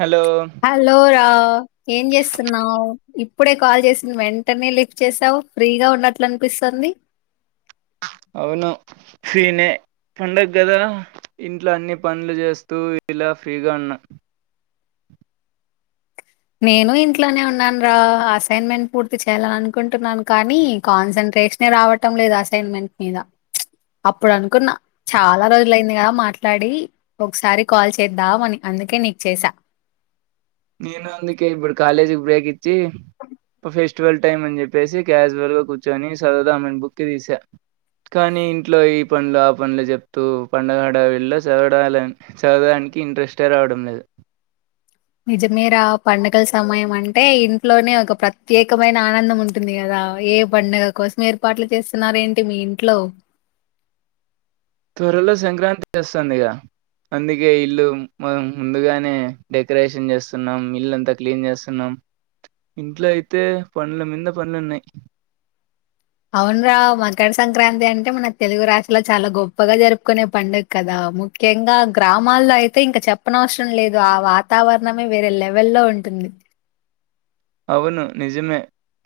Hello hello రా ఏం చేస్తున్నావు ఇప్పుడే కాల్ చేసింది వెంటనే లిఫ్ట్ చేసావు ఫ్రీగా ఉన్నట్లు అనిపిస్తుంది అవును ఫ్రీనే పండగ కదా ఇంట్లో అన్ని పనులు చేస్తూ ఇలా ఫ్రీగా ఉన్నా నేను ఇంట్లోనే ఉన్నాను రా అసైన్మెంట్ పూర్తి చేయాలని అనుకుంటున్నాను కానీ కాన్సంట్రేషనే రావటం లేదు అసైన్మెంట్ మీద అప్పుడు అనుకున్నా చాలా రోజులయింది కదా మాట్లాడి ఒకసారి కాల్ చేద్దాం అని అందుకే నీకు చేసా నేను అందుక ఇడు కాలేజికి బ్రేక్ ఇ ప్రఫ ఫెస్టివల్ టైమ్ అని చెప్పేసి క్యాజువల్గా కూర్చొని చదదా ఆమెను బుక్కి తీశా కానీ ఇంట్లో ఈ పనులు ఆ పనులు చెప్తూ పండగడ వీళ్ళ చదవాలని చదవడానికి ఇంట్రెస్టే రావడం లేదు నిజమేర పండుగల సమయం అంటే ఇంట్లోనే ఒక ప్రత్యేకమైన ఆనందం ఉంటుంది కదా ఏ పండుగ కోసం ఏర్పాట్లు చేస్తున్నారుార ఏంటి మీ ఇంట్లో త్వరలో సంక్రాంతి చేస్తుందిగా అందుకే ఇల్లు మం ముందుగానే డెకరేషన్ చేస్తున్నాం ఇల్లుంతా క్లీన్ చేస్తున్నాం ఇంట్లో అయితే పంల మీద పంలున్నాయి అవునరా మకర సంక్రాంతి అంటే మన తెలుగు రాష్ట్రలో చాలా గొప్పగా జరుపుకునే పండుగ కదా ముఖ్యంగా గ్రామాల్లో అయితే ఇంకా చెప్పన అవసరం లేదు ఆ వాతావరణమే వేరే లెవెల్లో ఉంటుంది అవును నిజమే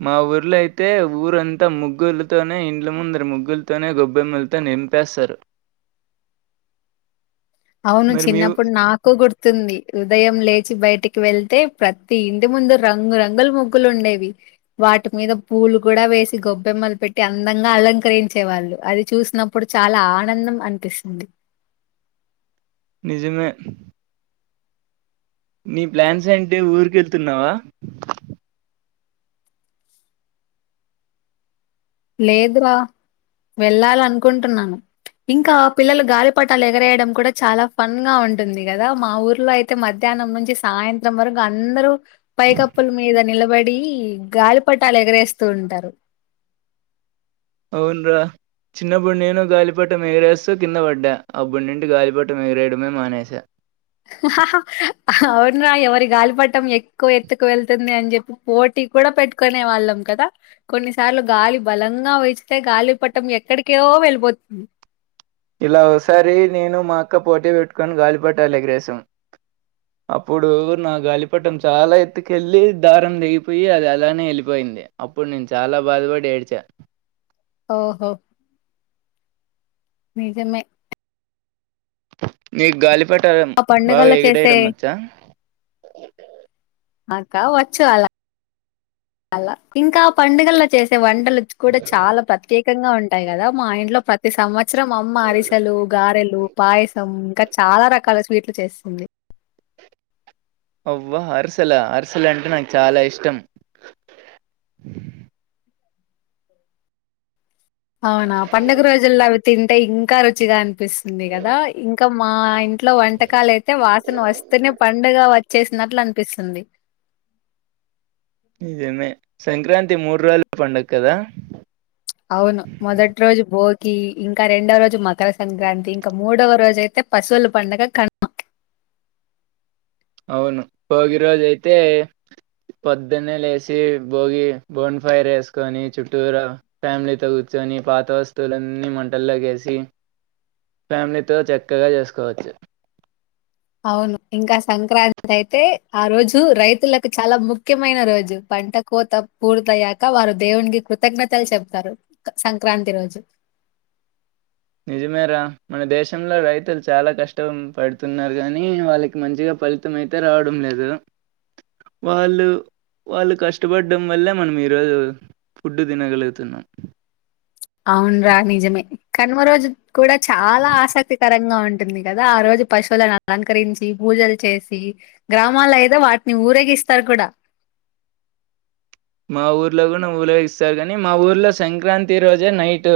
మా ఊర్లోయితే ఊరంతా ముగ్గులతోనే ఇండ్ల ముందర ముగ్గులతోనే గొబ్బెమ్మలతో నింపేస్తారు అవును మరి మీ ఊ చిన్నప్పుడు నాకు గుర్తుంది ఉదయం లేచి బయటికి వెళ్తే ప్రతి ఇంటి ముందు రంగు రంగుల ముగ్గులు ఉండేవి వాటి మీద పూలు కూడా వేసి గొబ్బెమ్మలు పెట్టి అందంగా అలంకరించే వాళ్ళు అది చూసినప్పుడు చాలా ఆనందం అనిపిస్తుంది విజమే నీ ప్లాన్స్ ఏ అంటే ఊరిక వెళ్తున్నావా లేదు రా వెళ్ళాల అనుకుంటున్నాను ఇంకా పిల్లలు గాలిపటాలు ఎగరేయడం కూడా చాలా ఫన్ గా ఉంటుంది కదా మా ఊర్లో అయితే మధ్యాహ్నం నుంచి సాయంత్రం వరకు అందరూ పైకప్పుల మీద నిలబడి గాలిపటాలు ఎగరేస్తూ ఉంటారు అవున్రా చిన్నప్పుడి నేను గాలిపట మగిరేస్తో కింద పడ్డా ఆ బుడింటి గాలిపట మగిరేయడమే మానేసా హ హ అ హ అవునా ఎవరి గాలిపట్టం ఎక్కువ ఎత్తుకు వెళ్తుంది అని చెప్పి పోటీ కూడా పెట్టుకునే వాళ్ళం కదా కొన్నిసార్లు గాలి బలంగా విస్తే గాలిపట్టం ఎక్కడికో వెళ్ళిపోతుంది ఇలా ఒకసారి నేను మా అక్క పోటీ పెట్టుకోని గాలిపట్టాలేగరేశం అప్పుడు నా గాలిపట్టం చాలా ఎత్తుకెళ్ళి దారం తేగిపోయి అది అలానే వెళ్ళిపోయింది అప్పుడు నేను చాలా బాధపడి ఏడ్చా ఓహో నిజమే నీకు గాలి పట్టం ఆ పండుగళ్ల చేసే అక్క వచ్చు అలా అలా ఇంకా పండుగల్లో చేసే వం కూడా చాలా ప్రత్యేక వంగా ఉంటాయి కదా మా ఇంట్లో ప్రతి సంవత్స త్సరం అమ్మ అరిసెలు గారెలు పాయసం కట్ చాలా రకాల స్వీట్లు చేస్తుంది అవ్వా అరిసెల అరిసెలు అంటే నాకు చాలా ఇష్టం అవునా పండుగ రోజుల్లో అవి తింటే ఇంకా రుచిగా అనిపిస్తుంది కదా ఇంకా మా ఇంట్లో వంటకాలు అయితే వాసన వస్తూనే పండుగ వచ్చేసినట్లు అనిపిస్తుంది నిజమే సంక్రాంతి మూడు రోజుల పండుగ కదా అవును మొదటి రోజు బోగి కి ఇంకా రెండవ రోజు మకర సంక్రాంతి ఇంకా మూడవ రోజు అయితే పశువుల పండగ కనుమ అవును భోగి రోజయితే పొద్దున్నే లేసి భోగి బోన్ ఫైర్ వేసుకొని చుట్టూర ఫ్యామిలీతో కూర్చొని పాత వస్తువులన్నీ మంటల్లోకి వేసి ఫ్యామిలీతో చక్కగా చేసుకోవచ్చు అవును ఇంకా సంక్రాంతి అయితే ఆ రోజు రైతులకు చాలా ముఖ్యమైన రోజు పంట కోత పూర్త అయ్యాక వారు దేవునికి కృతజ్ఞతలు చెప్తారు సంక్రాంతి రోజు నిజమే రా మన దేశంలో రైతులు చాలా కష్ట పడుతున్నారు కానీ వాళ్ళకి మంచిగా ఫలితం అయితే రావడం లేదు కదా వాళ్ళు వాళ్ళు కష్టపడడం వల్లే మనం ఈరోజు ఫుడ్డు తినగలుగుతున్నాం అవున్రా నిజమే కనుమ రోజు కూడా చాలా ఆసక్తికర కరంగా ఉంటుంది కదా ఆ రోజు పశువులను అలంకరించి పూజలు చేసి గ్రామాల్లో అయితే వాటిని ఊరేగిస్తారు కూడా మా ఊర్లో కూడా ఊరేగిస్తారు కానీ మా ఊర్లో సంక్రాంతి రోజే నైట్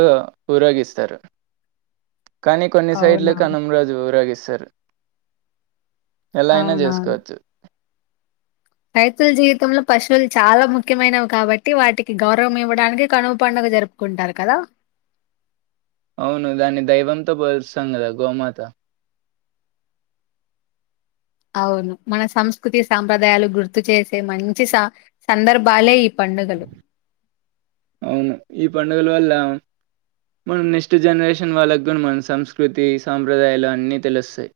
ఊరేగిస్తారు కానీ కొన్ని సైడ్లు అవునా? కనుమ రోజు ఊరేగిస్తారు ఎలాయినా అవునవును. చేసుకోవచ్చు రైతుల జీవితంలో పశువులు చాలా ముఖ్యమైనవి కాబట్టి వాటికి గౌరవం ఇవ్వడానికి కనువు పండుగ జరుపుకుంటారు కదా అవును దాన్ని దైవంతో పోలుస్తాం కదా గోమాత అవును మన సంస్కృతి సాంప్రదాయాలు గుర్తు చేసే మంచి స సందర్భాలే ఈ పండుగలు. అవును ఈ పండ పండుగల వల్ల మనం నెక్స్ట్ జనరేషన్ వాళ్ళకు కూడా మన సంస్కృతి సాంప్రదాయాలు అన్నీ తెలుస్తాయి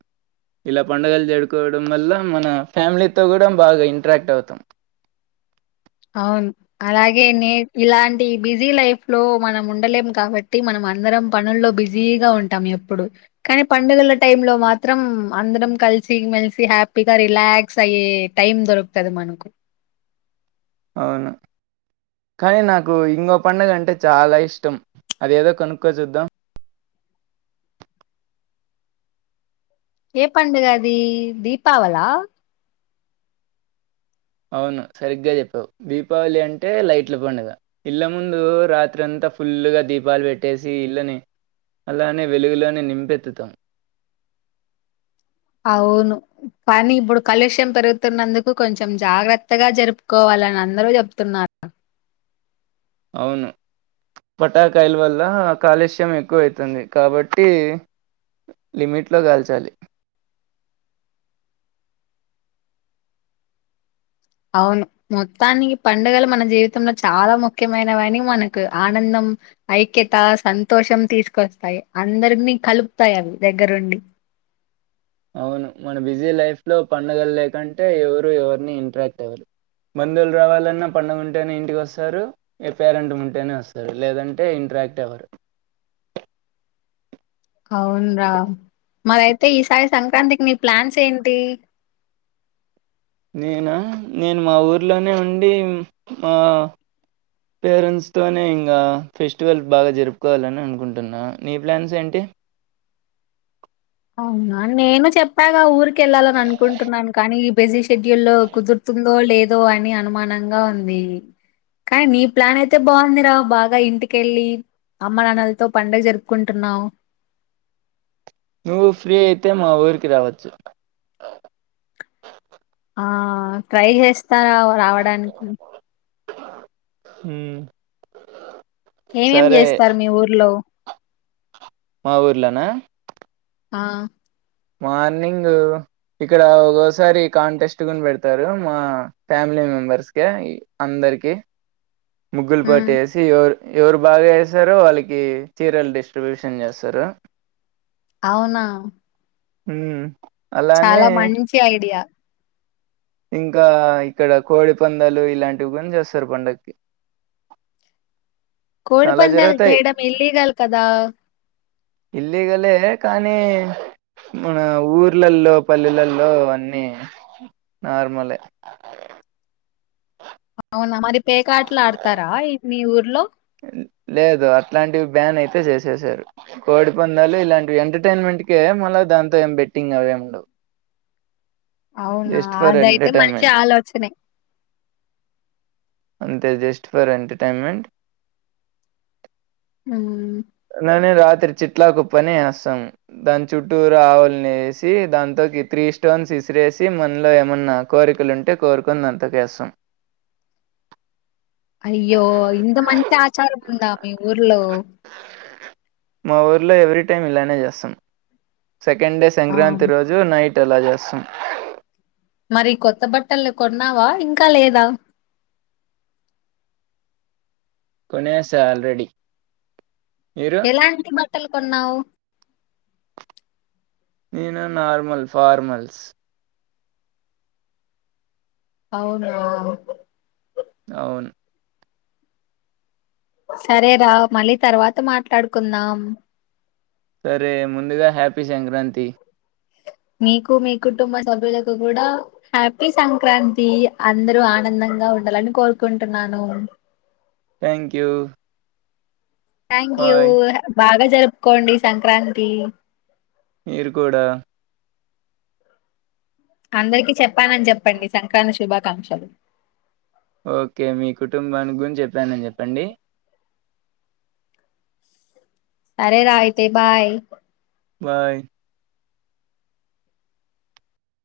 ఇలా పండుగలు జరుపుకోవడం వల్ల మన ఫ్యామిలీతో కూడా బాగా ఇంట్రాక్ట్ అవుతాం అవును అలాగే నే ఇలాంటి బిజీ లైఫ్ లో మనం ఉండలేం కాబట్టి మనం అందరం పనుల్లో బిజీగా ఉంటాం ఎప్పుడు కానీ పండుగల టైంలో మాత్రం అందరం కలిసి మేలిసి హ్యాపీగా రిలాక్స్ అయ్యే టైం దొరుకుతాది మనకు అవును కానీ నాకు ఇంకో పండుగ అంటే చాలా ఇష్టం అది ఏదో కనుక్కో చూద్దాం ఏ పండుగ అది దీపావళ అవును సరిగ్గా చెప్పావు దీపావళి అంటే లైట్ల పండుగ ఇళ్ల ముందు రాత్రంతా ఫుల్గా దీపాలు పెట్టేసి ఇళ్లని అలానే వెలుగులోనే నింపెత్తుతాం అవును కానీ ఇప్పుడు కలుష్యం పెరుగుతున్నందుకు కొంచెం జాగ్రత్తగా జరుపుకోవాలని అందరూ చెప్తున్నారు అవును పటాకాయల వల్ల కాలుష్యం ఎక్కువ అయితుంది కాబట్టి లిమిట్లో కాల్చాలి అవును మొత్తానికి పండుగలు మన జీవితంలో చాలా ముఖ్యమైనవని మనకు ఆనందం ఐక్యత సంతోషం తీసుకొస్తాయి అందరినీ కలుపుతాయి అవి దగ్గరుండి అవును మన బిజీ లైఫ్లో పండుగలు లేకుంటే ఎవరు ఎవరిని ఇంట్రాక్ట్ అవ్వరు బంధువులు రావాలన్నా పండుగ ఉంటేనే ఇంటికి వస్తారు ఏ పే [unintelligible] రెంటం ఉంటేనే వస్తారు లేదంటే ఇంట్రాక్ట్ అవ్వరు అవున్రా మరయితే ఈసారి సంక్రాంతికి మీ ప్లాన్స్ ఏంటి నేను నేను మా ఊర్లోనే ఉండి మా పేరెంట్స్ తోనే ఇంకా ఫెస్టివల్ బాగా జరుపుకోవాలని అనుకుంటున్నా నీ ప్లాన్స్ ఏంటి అవునా నేను చెప్పాగా ఊరికి వెళ్ళాలని అనుకుంటున్నాను కానీ బిజీ షెడ్యూల్ కుదురుతుందో లేదో అని అనుమానంగా ఉంది కానీ నీ ప్లాన్ అయితే బాగుందిరా బాగా ఇంటికెళ్ళి అమ్మ నాన్నలతో పండుగ జరుపుకుంటున్నావు నువ్వు ఫ్రీ అయితే మా ఊరికి రావచ్చు ఆ ట్రై చేస్తారా రావడానికి హ్మ్ ఏమ్ ఏమ్ సరే చేస్తారు మీ ఊర్లో మా ఊర్లొనా ఆ మార్నింగ్ ఇక్కడ ఒకొసారి కాంటెస్ట్ గుని పెడతారు మా ఫ్యామిలీ మెంబర్స్ కి అందరికి ముగ్గులు ఉమ్ పెట్టేసి ఎవరు బాగా వస్తారో వాళ్ళకి చీరలు డిస్ట్రిబ్యూషన్ చేస్తారు అవునా హ్మ్ అలానే చాలా మంచి ఐడియా ఇంకా ఇక్కడ కోడి పందాలు ఇలాంటివి కూనా చేస్తారు పండగకి కోడి పందాలు చేయడం ఇల్లీగల్ కదా ఇల్లీగలే కానీ మన ఊర్లల్లో పల్లెలల్లో అన్నీ నార్మలే ఆ అవునా మరి పేకాటలు ఆడతారా ఈ మీ ఊర్లో లేదు అట్లాంటివి బ్యాన్ అయితే చేసేసారు కోడి పందాలు ఇలాంటివి ఎంటర్టైన్మెంట్కే మళ్ళీ దాంతో ఏం బెట్టింగ్ అవేమ్ ఉండవు అవునా జస్ట్ ఫర్ అదైతే మంచి ఎంటర్టైన్మెంట్ ఆలోచనే అంతే జస్ట్ ఫర్ ఎంటర్టైన్మెంట్ అ నేనే రాత్రి చిట్లాకు ఉప్పని వేస్తాం దాని చుట్టూర ఆవుల్ని వేసి దాంతోకి త్రీ స్టోన్స్ విసిరేసి మనలో ఏమన్నా కోరికలు ఉంటే కోరుకొని దాంతోకి వేస్తాం అయ్యో ఇంద మంచి ఆచారం ఉందా మీ ఊర్లో మా ఊర్లో ఎవ్రీ టైం ఇలానే చేస్తాం సెకండ్ డే ఆ సంక్రాంతి రోజు నైట్ ఎలా చేస్తాం మరి కొత్త బట్టలు కొన్నావా ఇంకా లేదా కొనేస ఆల్రెడీ మీరు ఎలాంటి బట్టలు కొన్నావు నేను నార్మల్ ఫార్మల్స్ అవును అవును సరేరా మళ్ళీ తర్వాత మాట్లాడుకుందాం సరే ముందుగా హ్యాపీ సంక్రాంతి మీకు మీ కుటుంబ సభ్యులకు కూడా హ్యాపీ సంక్రాంతి అందరూ ఆనందంగా ఉండాలని కోరుకుంటున్నాను thank you thank you bye బాగ జరుపుకోండి సంక్రాంతి మీరు కూడా అందరికి చెప్ప చెప్పానని చెప్పండి సంక్రాంతి శుభాకాంక్షలు కాంక్షలు ఓకే మీ కుటుంబానికి గురించి చెప్పాను నని చెప్పండి సరే రా అయితే బాయి బాయ్